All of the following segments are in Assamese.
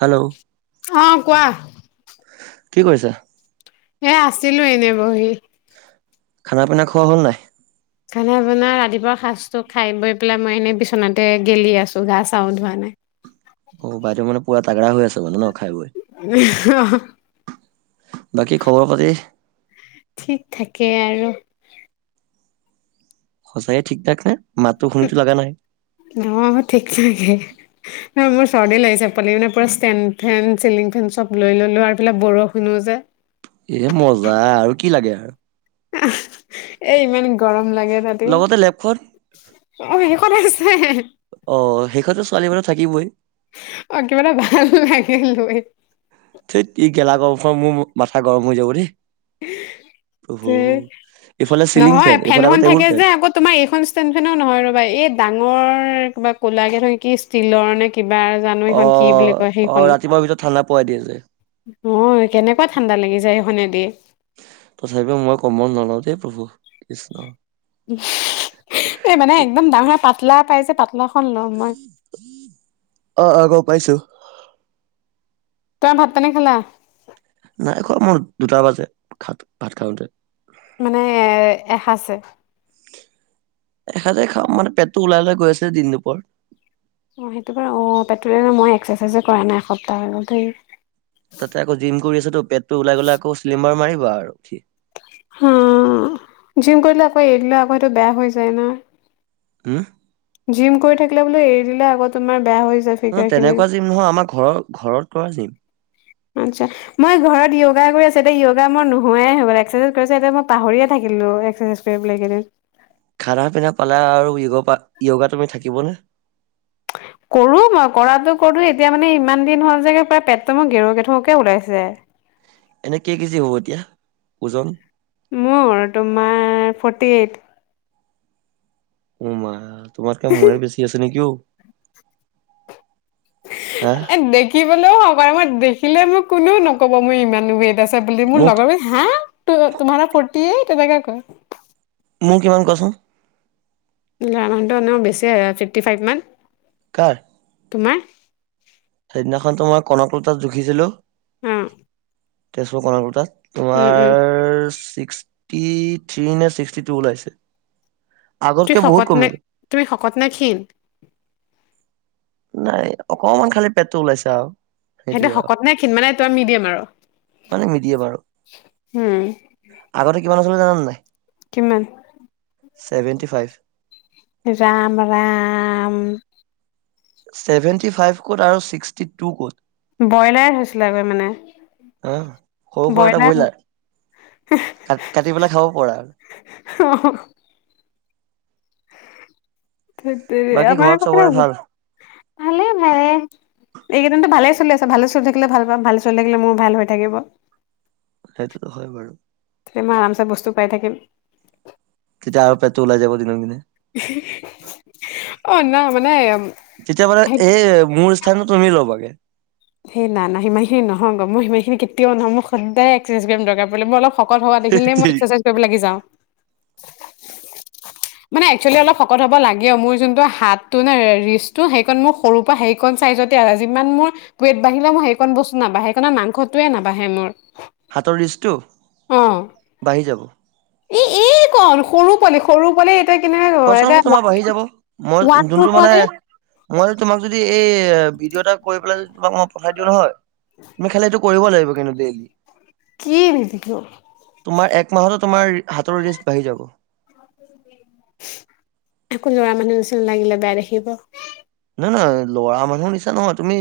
হেল্ল' অ' কোৱা কি কৰিছা? এ'আছিলো এনেই বহি। খানা পিনা খোৱা হ'ল নাই? সেইকাৰণে আপোনাৰ ৰাতিপুৱা সাজটো খাই বৈ পেলাই মই, এনেই বিচনাতে গেলি আছো গা চাও ধোৱা নাই। অ'বাইদেও মানে পুৰা তাগৰা হৈ আছে মানে ন খাই বৈ। [unintelligible] বাকী খবৰ পাতি, ঠিক থাকে আৰু। সঁচায়ে ঠিক থাক নে, মাতো শুনিতো লগা নাই। অ' ঠিক থাকে। নহয় মোৰ চৰ্দি লাগিছে পালি মানে পুৰা ষ্টেড ফেন চিলিং ফেন চব লৈ ললো আৰু এইফালে বৰষুণো যে। এ' মজা আৰু কি লাগে আৰু এ' ইমান গৰম লাগে তাতে। লগতে লেপখন অঁ এনেকুৱা ঠাইত আছে। অ' সেই খনটো ছোৱালী মানুহৰ থাকিবই। অ' কিবা এটা ভাল লাগে লৈ। সেই ই গেলা গৰম খনত মোৰ মাথা গৰম হৈ যাব দেই। ধেই এইফালে চিলিং নহয় ফেন এইফালে আকৌ ফেনখন টেবুল থাকে ফেন। যে আকৌ তোমাৰ এইখন ষ্টেণ্ নহয়, ৰ'বা এই ডাঙৰ কিবা ক'লা কে নহয় ষ্টীলৰ নে কিবা। জানো এইখন কি অহ, বুলি 'অহ, কয় অহ', ৰাতিপুৱাৰ ভিতৰত থানা পোৱাই দিয়ে যে অহ'কেনেকুৱাঁ ঠাণ্ডা লাগি যায় ইখনেদি তথাপিও মই কম্বল নলওঁ দেই প্ৰভু। কৃষ্ণ এই মানে একদম ডাঙৰ পাতলা পাই যে পাতলা লাখনল [unintelligible] অহ, অহ', গম পাইছোঁ। তই ভাত পানি খালা? নাই খোৱাঁ মোৰ দুটা বাজে, ভাত, ভাত খাওঁতে। মানে এসাঁচ এ। এসাজে খাওঁ মানে পেটতোওলাই ওলাই গৈ আছে দিন দুপৰত। অহ, সেইটো অহ। পেট্ৰ মই এক্সাৰচাইজো কৰা নাই এসপ্তাহ আগত হৈ গ'ল তে। তাতে আকৌ জিম কৰি আছো তো। পেটটো ওলাই গ'লে আকৌ চিলিম বাৰ মাৰিব আৰু। হম,। জিম কৰিলে আকৌ এৰিদিলে আকৌ সেইটো বেয়া হৈ যায় ন'। উহ। জিম কৰি থাকিলে বোলো এৰি দিলে আকৌ তোমাৰ বেয়া হৈ যায়। অহ, ফিগাৰ খিনি তেনেকুৱাঁ জিম নহয়। আমাৰ ঘৰত, ঘৰত কৰা জিম। আচ্ছ। মই ঘৰত য়োগা কৰি আছো, এতিয়া য়োগা মই ঘৰত য়োগা কৰি আছোতো য়োগা মোৰ মই ঘৰত য়োগা কৰি আছে ত' য়োগা মই নোহোৱাইে হৈ গ'ল। এক্সাৰচাইজ কৰা পিছত এতিয়া মই পাহৰিয়ে থাকিলোঁ। এক্সাৰঢাইজ [unintelligible] খানা পিনা পালা আৰু য়োগা য়োগা তুমি থাকিবনে? কৰোঁ মই কৰাটো কৰো, এতিয়া মানে ইমান দিন হল যে পায় পেটটো মোৰ গেৰ গেথকে ওলাইছে। এনেই কেই কেজি হ'ব এতিয়া, ওজন? মোৰ তোমাৰ ফৰ্টি এইট। উম' মা তোমাতকে মোৰে বেছি আছে নেকি অ? হা এ দেখিবলৈ [unintelligible] মই দেখিলে মোক কোনেওঁ নকব মই ইমান ওৱেইট আছো। বুলি মোৰ মোক লগৰ বুলি হা তোমহাৰা ফৰ্তি এইট বুলি তেনেকে কয়। মোৰ কিমান কছোন? ল'ৰা মানুহটো এনেওঁ বেছি ফিফটি ফাইভমান। কাৰ? তোমাৰ। সেইদিনাখনত তোমাক কনকলতাত জুখিছিলোঁ। হম। তেজপুৰ কণকলতাত উম তোমাৰ ছিক্স। ছিক্স থ্ৰ্ৰী নে ছিক্সটি টু ওলাইছে। তুমি আগতকে বহুত শকত নে? কমিলো। তুমি শকত নে ক্ষীণ? নাই অকমান খালি পেটটো ওলাইছো আৰু। সেইটো সেইটোয়ে আৰু শকত নে খিন মানে [unintelligible] মিদিয়াম আৰু-, মানে মিডিয়াম আৰু হম। আগতে কিমান আছিলোঁ জানানে নাই? কিমান? Seventy five. যাম ৰাম। ছেভেণ্টি ফাইভ ক'ত আৰু ছিক্সটি টু ক'ত। ব্ৰইলায় হৈছিলেগৈ মানে। হা সৰু সুৰা এটা ব্ৰইলায়। ব্ৰইলাৰ কাট, কাটি পেলাই খাব পৰা। হহ। ধেটতেৰি, বাকী আমাৰ ঘৰত এফালে কেতিয়া চবৰে আহিবি, ভাল ভালে ভালে। এইকেইদিন টো ভালে চলি আছে, ভালে চলি থাকিলে ভাল পাম। ভালে চলি থাকিলে মোৰ ভাল হৈ থাকিব। সেইটোতো হয় বাৰু। কিমান আৰামছে বস্তু পাই থাকিম। তেতিয়া আৰু পেট টো ওলাই যাব দিনক দিনে। অ' ন মানে। তেতিয়া মানে সেই এই, মোৰ স্থানতো তুমি ল'বাগে। সেই না না সিমান খিনি নহয়গৈ, মই সিমানখিনি কেতিয়াও নহয়, মই সদায় এক্সেচাইজ কৰিম দৰকাৰ পৰিলে মই অলপ শকত হোৱা দেখিলেই মই এক্সৰেচাইজ হাতৰ কৰিব লাগি যাওঁ। [unintelligible] মানে এক্সেলি অলপ শকত হ'ব লাগে। মোৰ যোনটো হাতটো নে ৰিচটো সেইকণ মোৰ সৰুৰ পৰা হেৰিকণ চাইযতে আছে। যিমান মোৰ ৱেত বাঢ়িলে মই সেইকণ বস্তু নাবঢ়েই, সেইকনত মাংসটোৱে নাবাঢে মোৰ। হাতৰ ৰিচটো, বাঢ়ি যাব। এ এইকন সৰু পোৱালি, সৰু পোৱালি তই কেনেকে কব পাৰা, কচাম এতিয়া তোমাৰ বাঢ়ি ৱাইটটো যাব মই ওৱাতটো যোনটো পোৱা মানে নে। মই যদি তোমাক যদি, এই ভিডিঅ' এটা কৰি পেলাই যদি তোমাক মই পঠাই দিওঁ নহয়, তুমি খালি এইটো কৰিব লাগিব কিন্তু ডেইলি। কি ভিডিঅ'। তোমাৰ এক মাহতে তোমাৰ, হাতৰ ৰিষ্ট বাঢ়ি যাব। অ' বোলো দি দিবা। আকৌ ল'ৰা মানুহ নিচিনা লাগিলে বেয়া দেখিব। নহয় নহয়, ল'ৰা মানুহ নিচনা নহয়, তুমি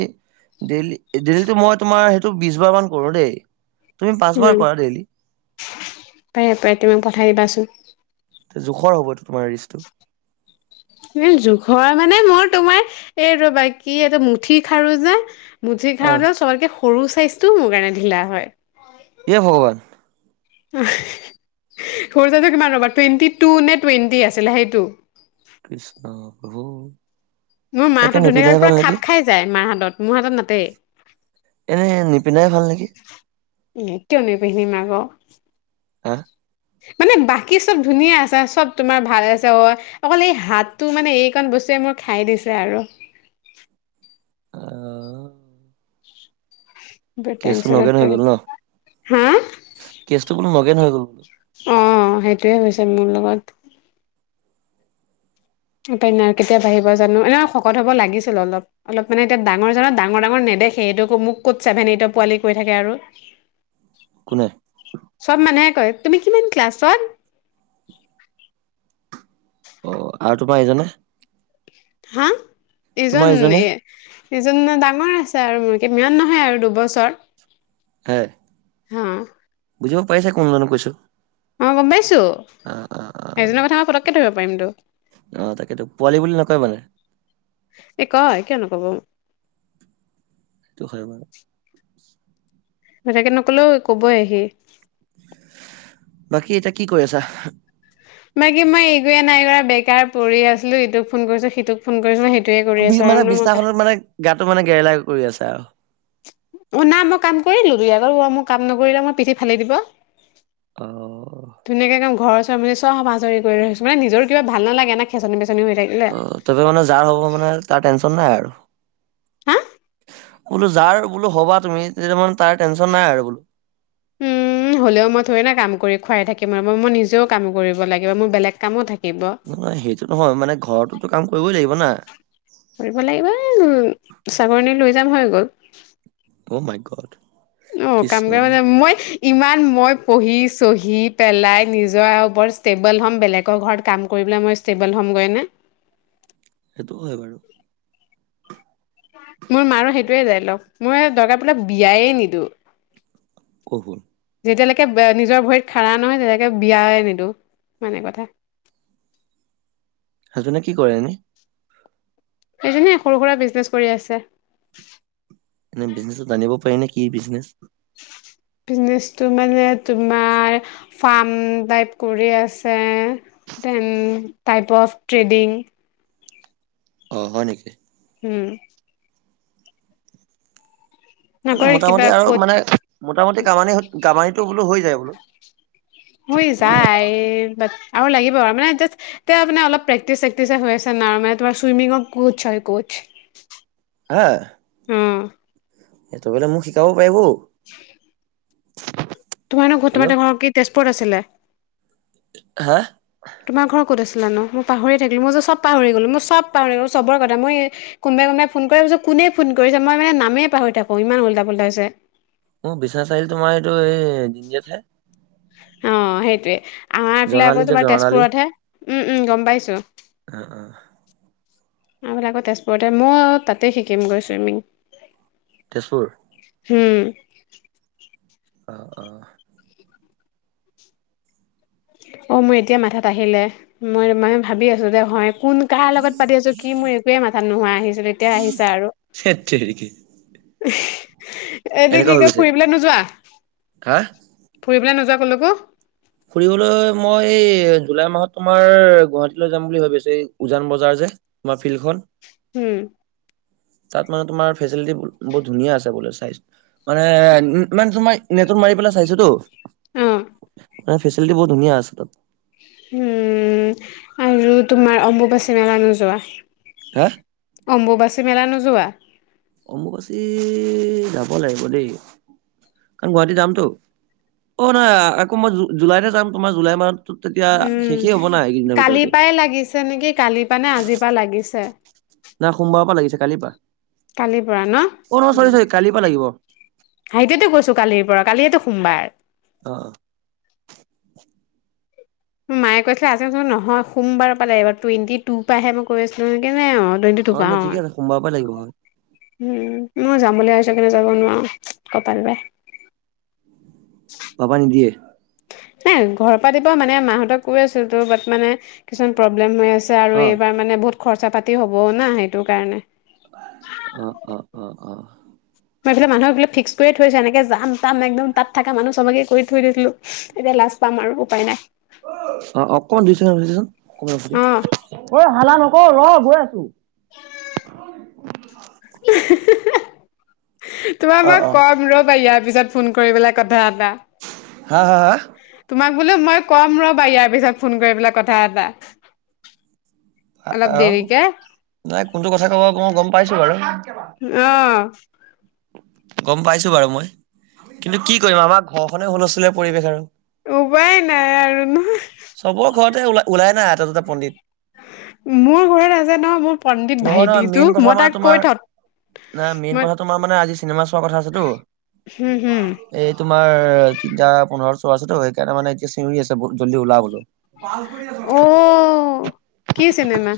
ডেইলি, ডেইলিটো মই তোমাৰ সেইটো বিশ বাৰ মান কৰো দেই। তুমি পাঁচবাৰ উম, কৰা ডেইলি পাৰে পাৰে, তুমি মোক পঠাই দিবাচোন। জোখৰ হ'ব এইটো তোমাৰ ৰিষ্টটো। এ জোখৰে মানে মোৰ তোমাৰ এইটো বাকী, এইটো মুঠি খাৰো যে- মুঠি আহ খাৰু চবতকৈ সৰু চাইজটোও মোৰ কাৰণে ঢিলা হয়। হে ভগৱান। সৰু যোৰটো কিমান ৰ'ব, টুৱেণ্টি টু নে টুৱেণ্টি আছিলে, সেইটো। কৃষ্ণ প্ৰভু। মোৰ মা তাকে হাতত নিপিন্ধাই ধুনীয়াকে পোৰা ভাল নেকি খাপ খাই যায় মাৰ হাতত, মোৰ হাতত নাতেই। এনে নিপিন্ধাই ভাল নেকি। উম, কিয় নিপিন্ধিম আকৌ। হা! মানে, বাকী চব ধুনীয়া আছে চব তোমাৰ ভাল আছে, ওৱা। অকল এই হাতটো মানে এইকণ বস্তুৱে মোৰ, খাই দিছে আৰু। অ'। [unintelligible] বেহ, টেনশ্যনত নগেন হৈ পৰে। গ'ল ন হা? কেচটো বোলো নগেন হৈ গ'ল বোলো অ' হেইটোয়ে হৈছে মোৰ লগত। উপাই নাই আৰু কেতিয়া বাঢ়িব জানোঁ। এনেও শকত হ'ব লাগিছিল অলপ। অলপ মানে এতিয়া ডাঙৰ জনৰ, ডাঙৰ ডাঙৰ নেদেখে সেইটো মোক ক'ত, ছেভেন এইট এইটো পোৱালি কৈ থাকে আৰু। কোনে? চব মানুহে কয়, তুমি কিমান ক্লাছত। অ' আৰু তোমাৰ এইজনে- হা, তোমাৰ এইজন ইজনে সেইজন নো ডাঙৰ আছে আৰু মোৰ কে ইমান নহয় আৰু দুবছৰ- হয় হা বুজিব পাৰিছে কোন জনক কৈছোঁ। অঁ গম পাইছোঁ। সেইজনৰ কথা মই পটককৈ ধৰিব পাৰিমতো। অ' তাকেতো পোৱালি বুলি নকয় মানে- এই কয় কিয় নকব। হয় বেলেগে নকলেও কবই সি। বাকী এতিয়া কি কৰি আছা। বাকী মই একোয়ে নাই কৰা বেকাৰ পৰি আছিলোঁ। ইটোক ফোন কৰিছো সিটোক- ফোন কৰিছোঁ সেইটোয়ে কৰি বি আছোঁ মানে আৰু নো মই কা বিছনাখনত মানে গাটো মানে গেৰেলা কৰি আছে আৰু অ না মই কাম কৰি দিওঁ দুই এটা বাৰু মোক কাম নকৰিলে মই পিঠি ফালি দিব অ ধুনীয়াকে একদম ঘৰ চৰ মছি চব আজৰি কৰি লৈ মানে নিজৰে কিবা ভাল নালাগে খেচনি বেচনি হৈ থাকিলে অ তাপা মানে যাৰ হ'ব মানে তাৰ টেনচন নাই আৰু হা বোলো যাৰ বোলো হ'বা তুমি তেতিয়া মানে তাৰ টেনশ্যন নাই আৰু বোলো উম, [inaudible] হ'লেও মই থৈৰিনা কাম কৰি খুৱাই থাকিম মই নিজেও কাম কৰিব লাগিব মোৰ বেলেগ কামো থাকিব সেইটো নহয় মানে ঘৰততো কাম কৰিবই লাগিব না কৰিব লাগিব ছাকৰণী লৈ যাম হৈ গ'ল অ' মাই গড অ কাম কৃষ্ণ কৰা মানে মই ইমান মই পঢ়ি চহি পেলাই নিজৰ ওপৰত ষ্টেবল হ'ম বেলেগৰ ঘৰত কাম কৰিবলৈ মই ষ্টেবল হ'ম গৈ নে সেইটো হয় বাৰু মোৰ মাৰো সেইটোৱে ডাইলক মই দৰকাৰ পৰিলে বিয়াই নিদো [inaudible] যেতিয়ালৈকে নিজৰ ভৰিত খাৰা নহয় তেতিয়ালৈকে বিয়াই নিদিওঁ ইমানে কথা হাজব্ৰেন্দে কি কৰেনো এইজনে সৰু সুৰা বিজনেছ কৰি আছে এনে বিজনেছ টো জানিব পাৰি নে কি বিজনেছ বিজনেচটো মানে তোমাৰ ফাৰ্ম টাইপ কৰি আছে ডেন টাইপ অফ ট্ৰেডিং অ হয় নেকি উম মানে নকৰি কিবা মোটামুটি আৰু ক'ত মানে মোটামুটি কামানি কামানিটো বোলো হৈ যায় বোলো হৈ যায় আৰু বাট আৰু লাগিব আৰু মানে জা এতিয়া মানে অলপ প্ৰেক্টিচ চেক্টিচ হৈ আছে ন মানে তোমাৰ চুইমিঙৰ কোচ হয় কোচ হা উম সেইটো বলে মোক শিকাব পাৰিব অ তোমাৰ নো ঘৰ ক'ত তোমাৰ নো কি তেজপুৰ আছিলে হা তোমাৰ ঘৰ ক'ত আছিলেনো মই পাহৰি থাকিলোঁ মই যে চব পাহৰি গ'লো মই চব পাহৰি গ'লো মই চবৰে কথা মই, কোনোবাই কোনবাই ফোন কৰে মই কৈছো কোনে ফোন কৰিছে মই মানে নামেই পাহৰি থাকো ইমান ওলটা পোটা হৈছে। মোৰ বিশ্বনাথ চাৰিআলি তোমাৰ এইটো এই দিতিয় ঠাইত, অ সেইটোৱে আমাৰফালে জৰ্ণালী আকৌ যে তোমাৰ জৰ্ণালী তেজপুৰতহে উম উম গম পাইছো। অ অ আমাৰ ফালে আকৌ তেজপুৰত হে মই তাতেই শিকিমগৈ ছুইমিং। তেজপুৰ হোম। [inaudible] অ মোৰ এতিয়া মাথাত আহিলে মই মানে ভাবি আছো যে হয় কোন। কাৰ লগত পাতি আছো কি মোৰ একোৱে মাথাত নোহোৱা আহিছিলে এতিয়া আহিছে আৰু, থেত তেৰিকি এইটো এনেকুৱা কি হৈ কয় গৈছে ফুৰিবলৈ নোযোৱা? হা ফুৰিবলে নোযোৱা কলেকো? ফুৰিবলৈ মই এই জুলাই মাহত তোমাৰ গুৱাহাটীলৈ যাম বুলি ভাবি আছো উজান বজাৰ যে। তোমাৰ ফিলখন। উম তাত মানে তোমাৰ ফেচিলিটি বহুত ধুনীয়া আছে বোলে চাই। মানে মানে তোমাৰ নেটত মাৰি পেলাই চাইছোতো। অ', মানে ফেচিলিটি বহুত ধুনীয়া আছে তাত। উম আৰু তোমাৰ অম্বুবাচী মেলা নোযোৱা? হা? অম্বুবাচী মেলা নোযোৱা? অম্বুবাচী যাব লাগিব দেই। কাৰণ গুৱাহাটী যামতো অঁ নহয় আকৌ মই জু জুলাইতে যাম তোমাৰ জুলাই মাহত। ত তেতিয়া শেষে হ'ব না এইকেইদিনৰ ভিতৰতে। [unintelligible] তেনেকে কালিৰ পৰা নে আজিৰ পা লাগিছে। না সোমবাৰৰ পৰা লাগিছে কালিৰ পৰা কালিৰ পৰা ন অ নহয় উম, চৰি চৰি কালিৰ পৰা লাগিব। সেইটোৱেতো কৈছো কালিৰ পৰা কালিয়েতো সোমবাৰ। অ অ। মায়ে কৈছিলে আজিচোন নহয় সোমবাৰৰ পাৰে টুৱেণ্টি টু পৰাহে মই কৈ আছিলো সে অ টুৱেণ্টি টু অ পা নাই ঠিকে আছে সোমবাৰৰ পৰা লাগিব হয়। উম মই যাম বুলি ভাবিছো ইকাৰনে যাব নোৱাৰোঁ কপাল বেয়া। যাবা নিদিয়ে? এ ঘৰৰ পৰা তেতিয়া মানে মাহঁতক কৈ আছিলো ত বাত কিছুমান প্ৰব্লেম হৈ আছে। ত আৰু অ এইবাৰ মানে বহুত খৰচা পাতি হ'বও না সেইটো কাৰণে। অ অ অ অ মই এইফালে মানুহ এইবিলাক ফিক্স কৰি থৈছো এনেকে যাম তাম একদম তাত থাকা মানুহ চবকে কৈ থৈ দিছিলো। এতিয়া লাজ পাম আৰু উপায় নাই। [inaudible] অ অকমান জোৰছে টানি দেচোন অকমান ৰখি অ দিয়া ঐ হাল্লা নকৰ ৰ গৈ আছো। [inaudible] তোমাক অ মই অ কম ৰবা ইয়াৰ পিছত। ফোন কৰি পেলাই কথা এটা। হা হা হা? তোমাক বোলো মই কম ৰবা, ইয়াৰ পিছত ফোন কৰি পেলাই কথা এটা। অলপ আৰু দেৰিকে তাই কোনটো কথা কব মই গম পাইছো বাৰু। অ গম পাইছো বাৰু মই, কিন্তু কি কৰিম আমাৰ ঘৰখনে হুলস্থুলীয়া পৰিৱেশ আৰু। উপায় নাই আৰু নহয় চবৰ ঘৰতে ওলা ওলাই নাই এটা দুটা পণ্ডিত। মোৰ ঘৰত আছে নহয় মোৰ পণ্ডিত নহয় নহয় ভাইটিটো মেইন কথা মই মানে তাক তোমাৰ কৈ [unintelligible] নাই মেইন মই কথাটো তোমাৰ মানে আজি চিনেমা চোৱা কথা আছেতো। হম হম এই তোমাৰ তিনিটা পোন্ধৰত শ্ব আছেতো সেইকাৰণে মানে এতিয়া চিঞৰি আছে ব জল্দি উলা বোলো। অ কি চিনেমা?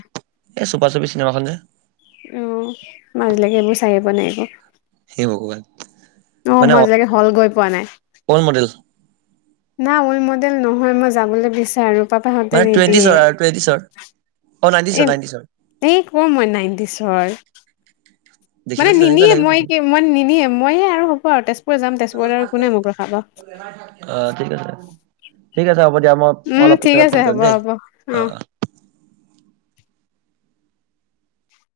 এ চুাপা চুপি চিনেমাখন যে, অ, মই আজিলৈকে এবাৰু চাইয়ে পোৱা নাই আকৌ। হে ভগৱান। অ, মই আজিলৈকে হল্ড কৰি পোৱা নাই। কোন মডেল? না মই মডেল নহয়, মই যাবলৈ বিচাৰো। পাপাহঁতে মানে টুৱেণ্টিছৰ নিদিয়ে, আৰু টুৱেণ্টিছৰ অ নাইনটিছৰ এই নাইনটিছৰ এই ক' মই নাইণ্টিছৰ হয়। মানে দেখিলেতো তেনেকুৱাই নিনিয়ে, লাগে মই ফটো কি মই নিনিয়ে মইয়ে আৰু হ'ব আৰু তেজপুৰ যাম তেজপুৰত আৰু কোনে মোক ৰখাব। অ ঠিক আছে। ‌ ঠিক আছে হ'ব দিয়া, মই উম অলপ ঠিক পিছতকে আছে ফোন কৰিম হ'ব দেই। হ'ব অ